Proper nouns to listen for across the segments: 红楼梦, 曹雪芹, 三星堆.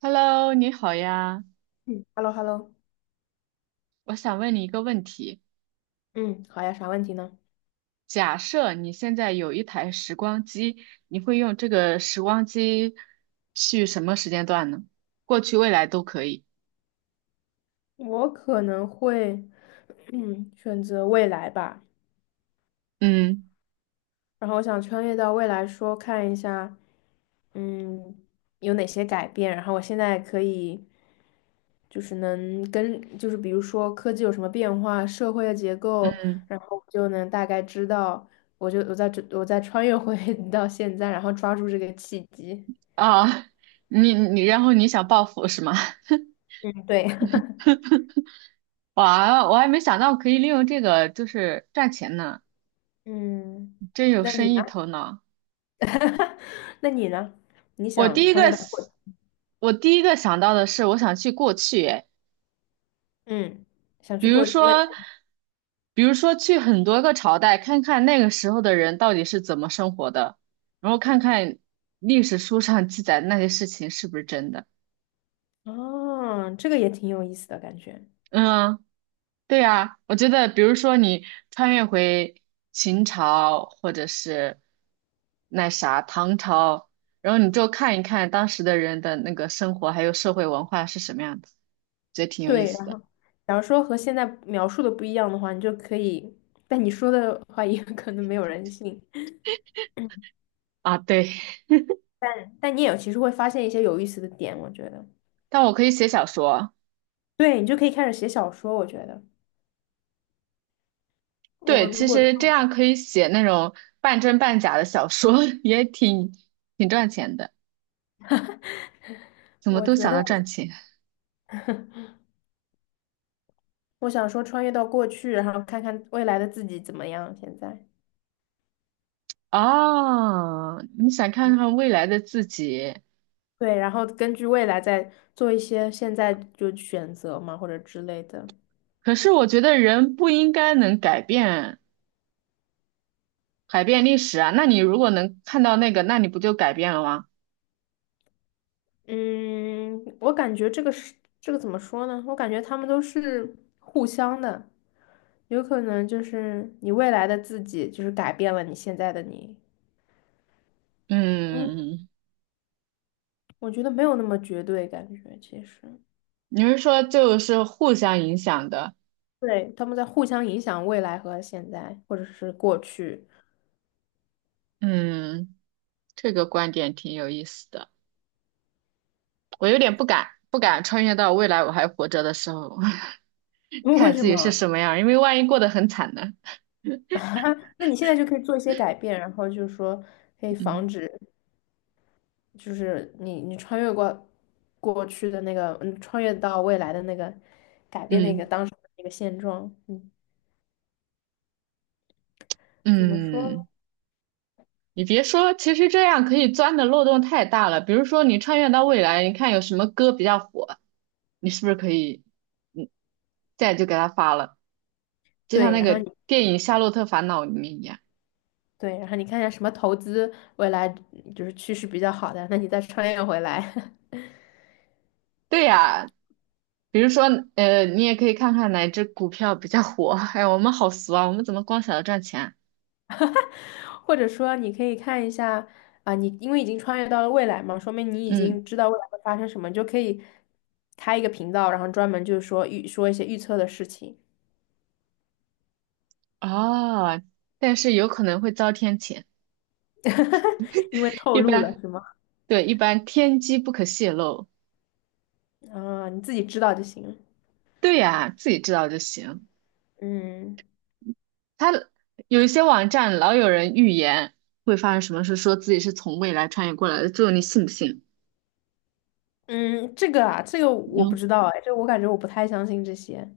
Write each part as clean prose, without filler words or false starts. Hello，你好呀，嗯，hello hello。我想问你一个问题：嗯，好呀，啥问题呢？假设你现在有一台时光机，你会用这个时光机去什么时间段呢？过去、未来都可以。我可能会，选择未来吧。嗯然后我想穿越到未来说，看一下，嗯，有哪些改变。然后我现在可以，就是能跟，就是比如说科技有什么变化，社会的结构，嗯然后我就能大概知道。我就我在这，我在穿越回 到现在，然后抓住这个契机。啊，然后你想报复是吗？嗯，对，哇，我还没想到可以利用这个就是赚钱呢，嗯，真有那你生呢？意头脑。哈哈，那你呢？你我第想一个，穿越到，我第一个想到的是我想去过去。哎，嗯，想比去如过未，说，比如说去很多个朝代，看看那个时候的人到底是怎么生活的，然后看看历史书上记载的那些事情是不是真的。哦，这个也挺有意思的感觉。嗯，对呀，我觉得，比如说你穿越回秦朝，或者是那啥唐朝，然后你就看一看当时的人的那个生活还有社会文化是什么样的，觉得挺有意对，思然的后假如说和现在描述的不一样的话，你就可以，但你说的话也 可能没有人信，啊。对，但你也其实会发现一些有意思的点，我觉得。但我可以写小说。对，你就可以开始写小说，我觉得。我对，如其果穿，实这样可以写那种半真半假的小说，也挺赚钱的。怎么我都觉想得到我赚钱。我想说穿越到过去，然后看看未来的自己怎么样，现在。哦？你想看看未来的自己。对，然后根据未来再做一些现在就选择嘛，或者之类的。可是我觉得人不应该能改变历史啊。那你如果能看到那个，那你不就改变了吗？嗯，我感觉这个怎么说呢？我感觉他们都是互相的，有可能就是你未来的自己就是改变了你现在的你。嗯，我觉得没有那么绝对，感觉其实，你是说就是互相影响的？对，他们在互相影响未来和现在，或者是过去。嗯，这个观点挺有意思的。我有点不敢穿越到未来我还活着的时候。为看什自己是么？什么样儿，因为万一过得很惨呢。那你现在就可以做一些改变，然后就是说可以防嗯止。就是你穿越过过去的那个，穿越到未来的那个，改变那个嗯当时的那个现状，怎么说嗯。呢。你别说，其实这样可以钻的漏洞太大了。比如说，你穿越到未来，你看有什么歌比较火，你是不是可以嗯再就给他发了？就像对，那然后个你电影《夏洛特烦恼》里面一样。对，然后你看一下什么投资未来就是趋势比较好的，那你再穿越回来，对呀，比如说你也可以看看哪只股票比较火。哎，我们好俗啊，我们怎么光想着赚钱啊。 或者说你可以看一下啊，你因为已经穿越到了未来嘛，说明你已嗯，经知道未来会发生什么，你就可以开一个频道，然后专门就是说一些预测的事情，哦，但是有可能会遭天谴，因为透一露了般。是吗？对，一般天机不可泄露。啊，你自己知道就行了。对呀，自己知道就行。嗯他有一些网站老有人预言会发生什么事，说自己是从未来穿越过来的，最后你信不信？嗯，这个我不嗯，知道哎，这个我感觉我不太相信这些。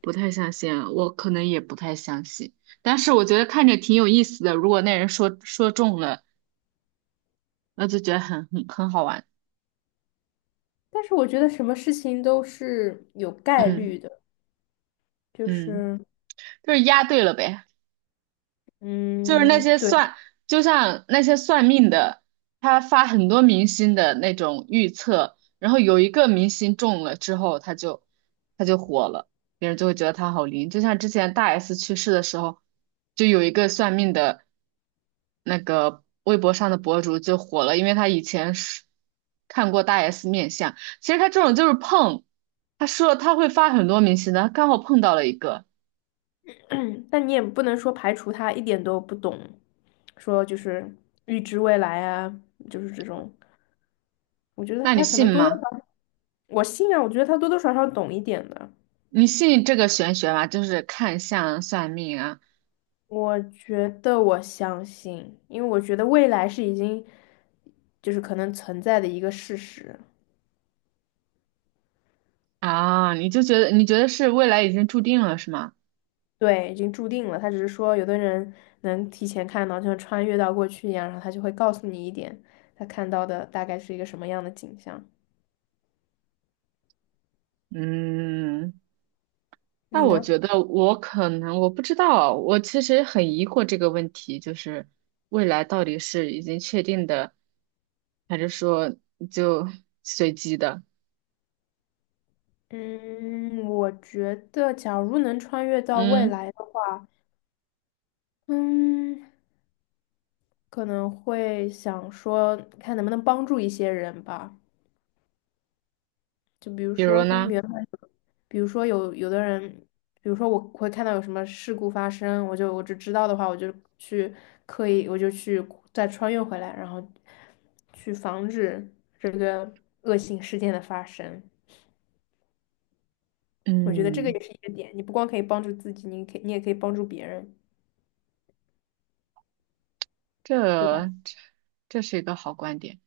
不太相信啊，我可能也不太相信。但是我觉得看着挺有意思的，如果那人说中了，那就觉得很好玩。但是我觉得什么事情都是有概嗯率的，就嗯，是，就是押对了呗。就是那嗯，些对，算，就像那些算命的，他发很多明星的那种预测，然后有一个明星中了之后，他就火了，别人就会觉得他好灵。就像之前大 S 去世的时候，就有一个算命的那个微博上的博主就火了，因为他以前是看过大 S 面相。其实他这种就是碰，他说他会发很多明星的，他刚好碰到了一个，但你也不能说排除他一点都不懂，说就是预知未来啊，就是这种。我觉得那你他可信能多多吗？少少，我信啊，我觉得他多多少少懂一点的。你信这个玄学吗？就是看相、算命啊。我觉得我相信，因为我觉得未来是已经就是可能存在的一个事实。啊！你就觉得你觉得是未来已经注定了是吗？对，已经注定了。他只是说，有的人能提前看到，就像穿越到过去一样，然后他就会告诉你一点他看到的大概是一个什么样的景象。嗯，那你我呢？觉得我可能我不知道，我其实很疑惑这个问题，就是未来到底是已经确定的，还是说就 随机的？嗯，我觉得假如能穿越到未嗯，来的话，嗯，可能会想说，看能不能帮助一些人吧。就比如比说如他们呢？原本，比如说有的人，比如说我会看到有什么事故发生，我只知道的话，我就去刻意，我就去再穿越回来，然后去防止这个恶性事件的发生。我觉得这个嗯，也是一个点，你不光可以帮助自己，你也可以帮助别人，对吧？这这是一个好观点。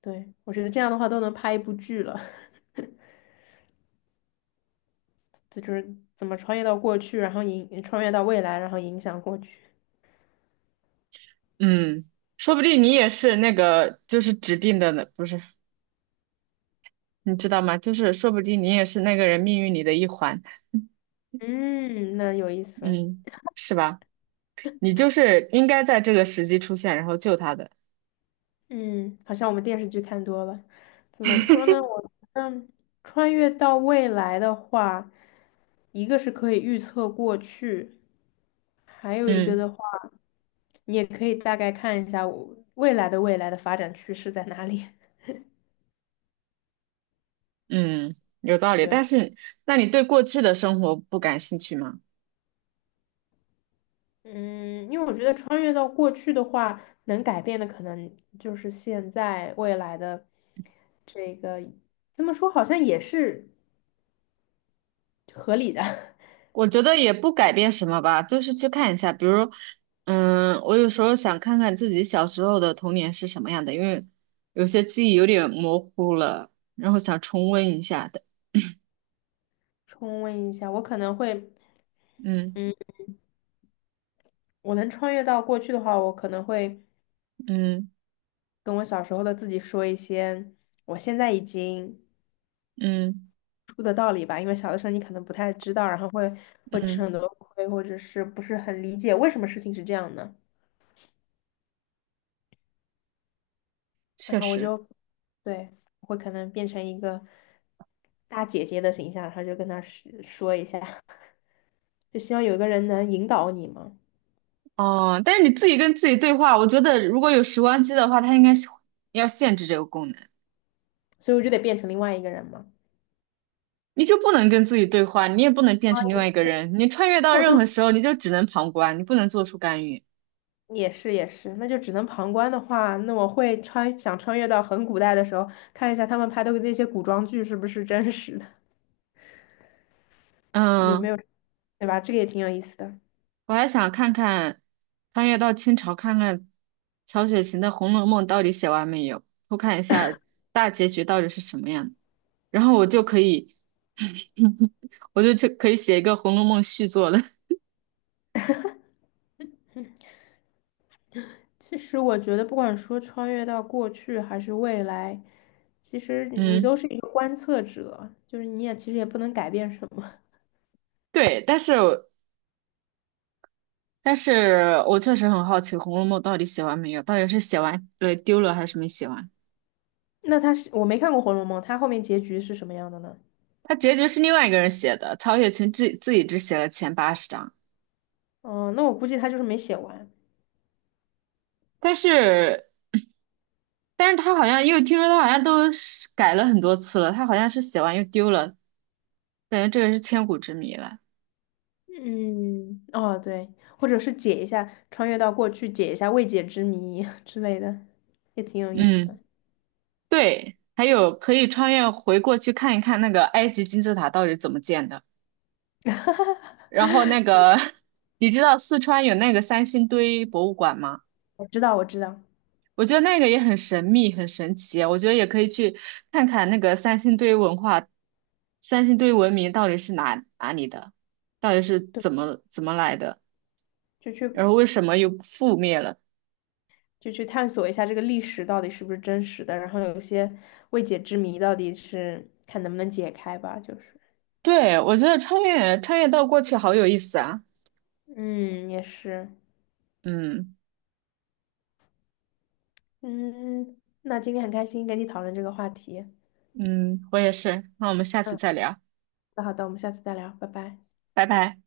对，我觉得这样的话都能拍一部剧了，这就是怎么穿越到过去，然后穿越到未来，然后影响过去。嗯，说不定你也是那个就是指定的呢，不是。你知道吗？就是说不定你也是那个人命运里的一环，嗯，那有意思。嗯，是吧？你就是应该在这个时机出现，然后救他的。嗯，好像我们电视剧看多了。怎么说呢？穿越到未来的话，一个是可以预测过去，还有一个嗯的话，你也可以大概看一下我未来的发展趋势在哪里。嗯，有道理。觉得，但是，那你对过去的生活不感兴趣吗？嗯，因为我觉得穿越到过去的话，能改变的可能就是现在未来的这个，这么说好像也是合理的。我觉得也不改变什么吧，就是去看一下，比如，嗯，我有时候想看看自己小时候的童年是什么样的，因为有些记忆有点模糊了，然后想重温一下的。重温一下，我可能会。嗯我能穿越到过去的话，我可能会嗯跟我小时候的自己说一些我现在已经嗯出的道理吧，因为小的时候你可能不太知道，然后会吃很嗯，多亏，或者是不是很理解为什么事情是这样的，然确后实。对，我会可能变成一个大姐姐的形象，然后就跟她说说一下，就希望有一个人能引导你嘛，哦，但是你自己跟自己对话，我觉得如果有时光机的话，它应该是要限制这个功能，所以我就得变成另外一个人嘛。你就不能跟自己对话，你也不能变成另外一个人，你穿越到那我任何就。时候，你就只能旁观，你不能做出干预。也是也是，那就只能旁观的话，那我会想穿越到很古代的时候，看一下他们拍的那些古装剧是不是真实的，有没嗯，有，对吧？这个也挺有意思的。我还想看看穿越到清朝，看看曹雪芹的《红楼梦》到底写完没有，偷看一下大结局到底是什么样的，然后我就可以，我就去可以写一个《红楼梦》续作了。其实我觉得，不管说穿越到过去还是未来，其实你都嗯，是一个观测者，就是你也其实也不能改变什么。对，但是。但是我确实很好奇《红楼梦》到底写完没有，到底是写完了丢了还是没写完？那他是，我没看过《红楼梦》，他后面结局是什么样的呢？它结局是另外一个人写的，曹雪芹自己只写了前80章。嗯、那我估计他就是没写完。但是但是他好像又听说他好像都是改了很多次了，他好像是写完又丢了，感觉这个是千古之谜了。嗯，哦，对，或者是解一下，穿越到过去解一下未解之谜 之类的，也挺有意思的。嗯，对，还有可以穿越回过去看一看那个埃及金字塔到底怎么建的，然后那 个 你知道四川有那个三星堆博物馆吗？我知道，我知道，我觉得那个也很神秘，很神奇啊。我觉得也可以去看看那个三星堆文化，三星堆文明到底是哪里的，到底是对，怎么来的，就去然后为什么又覆灭了？就去探索一下这个历史到底是不是真实的，然后有些未解之谜到底是看能不能解开吧，就是，对，我觉得穿越到过去好有意思啊。嗯，也是，嗯嗯，那今天很开心跟你讨论这个话题，嗯，我也是。那我们下次嗯，再聊，那好的，我们下次再聊，拜拜。拜拜。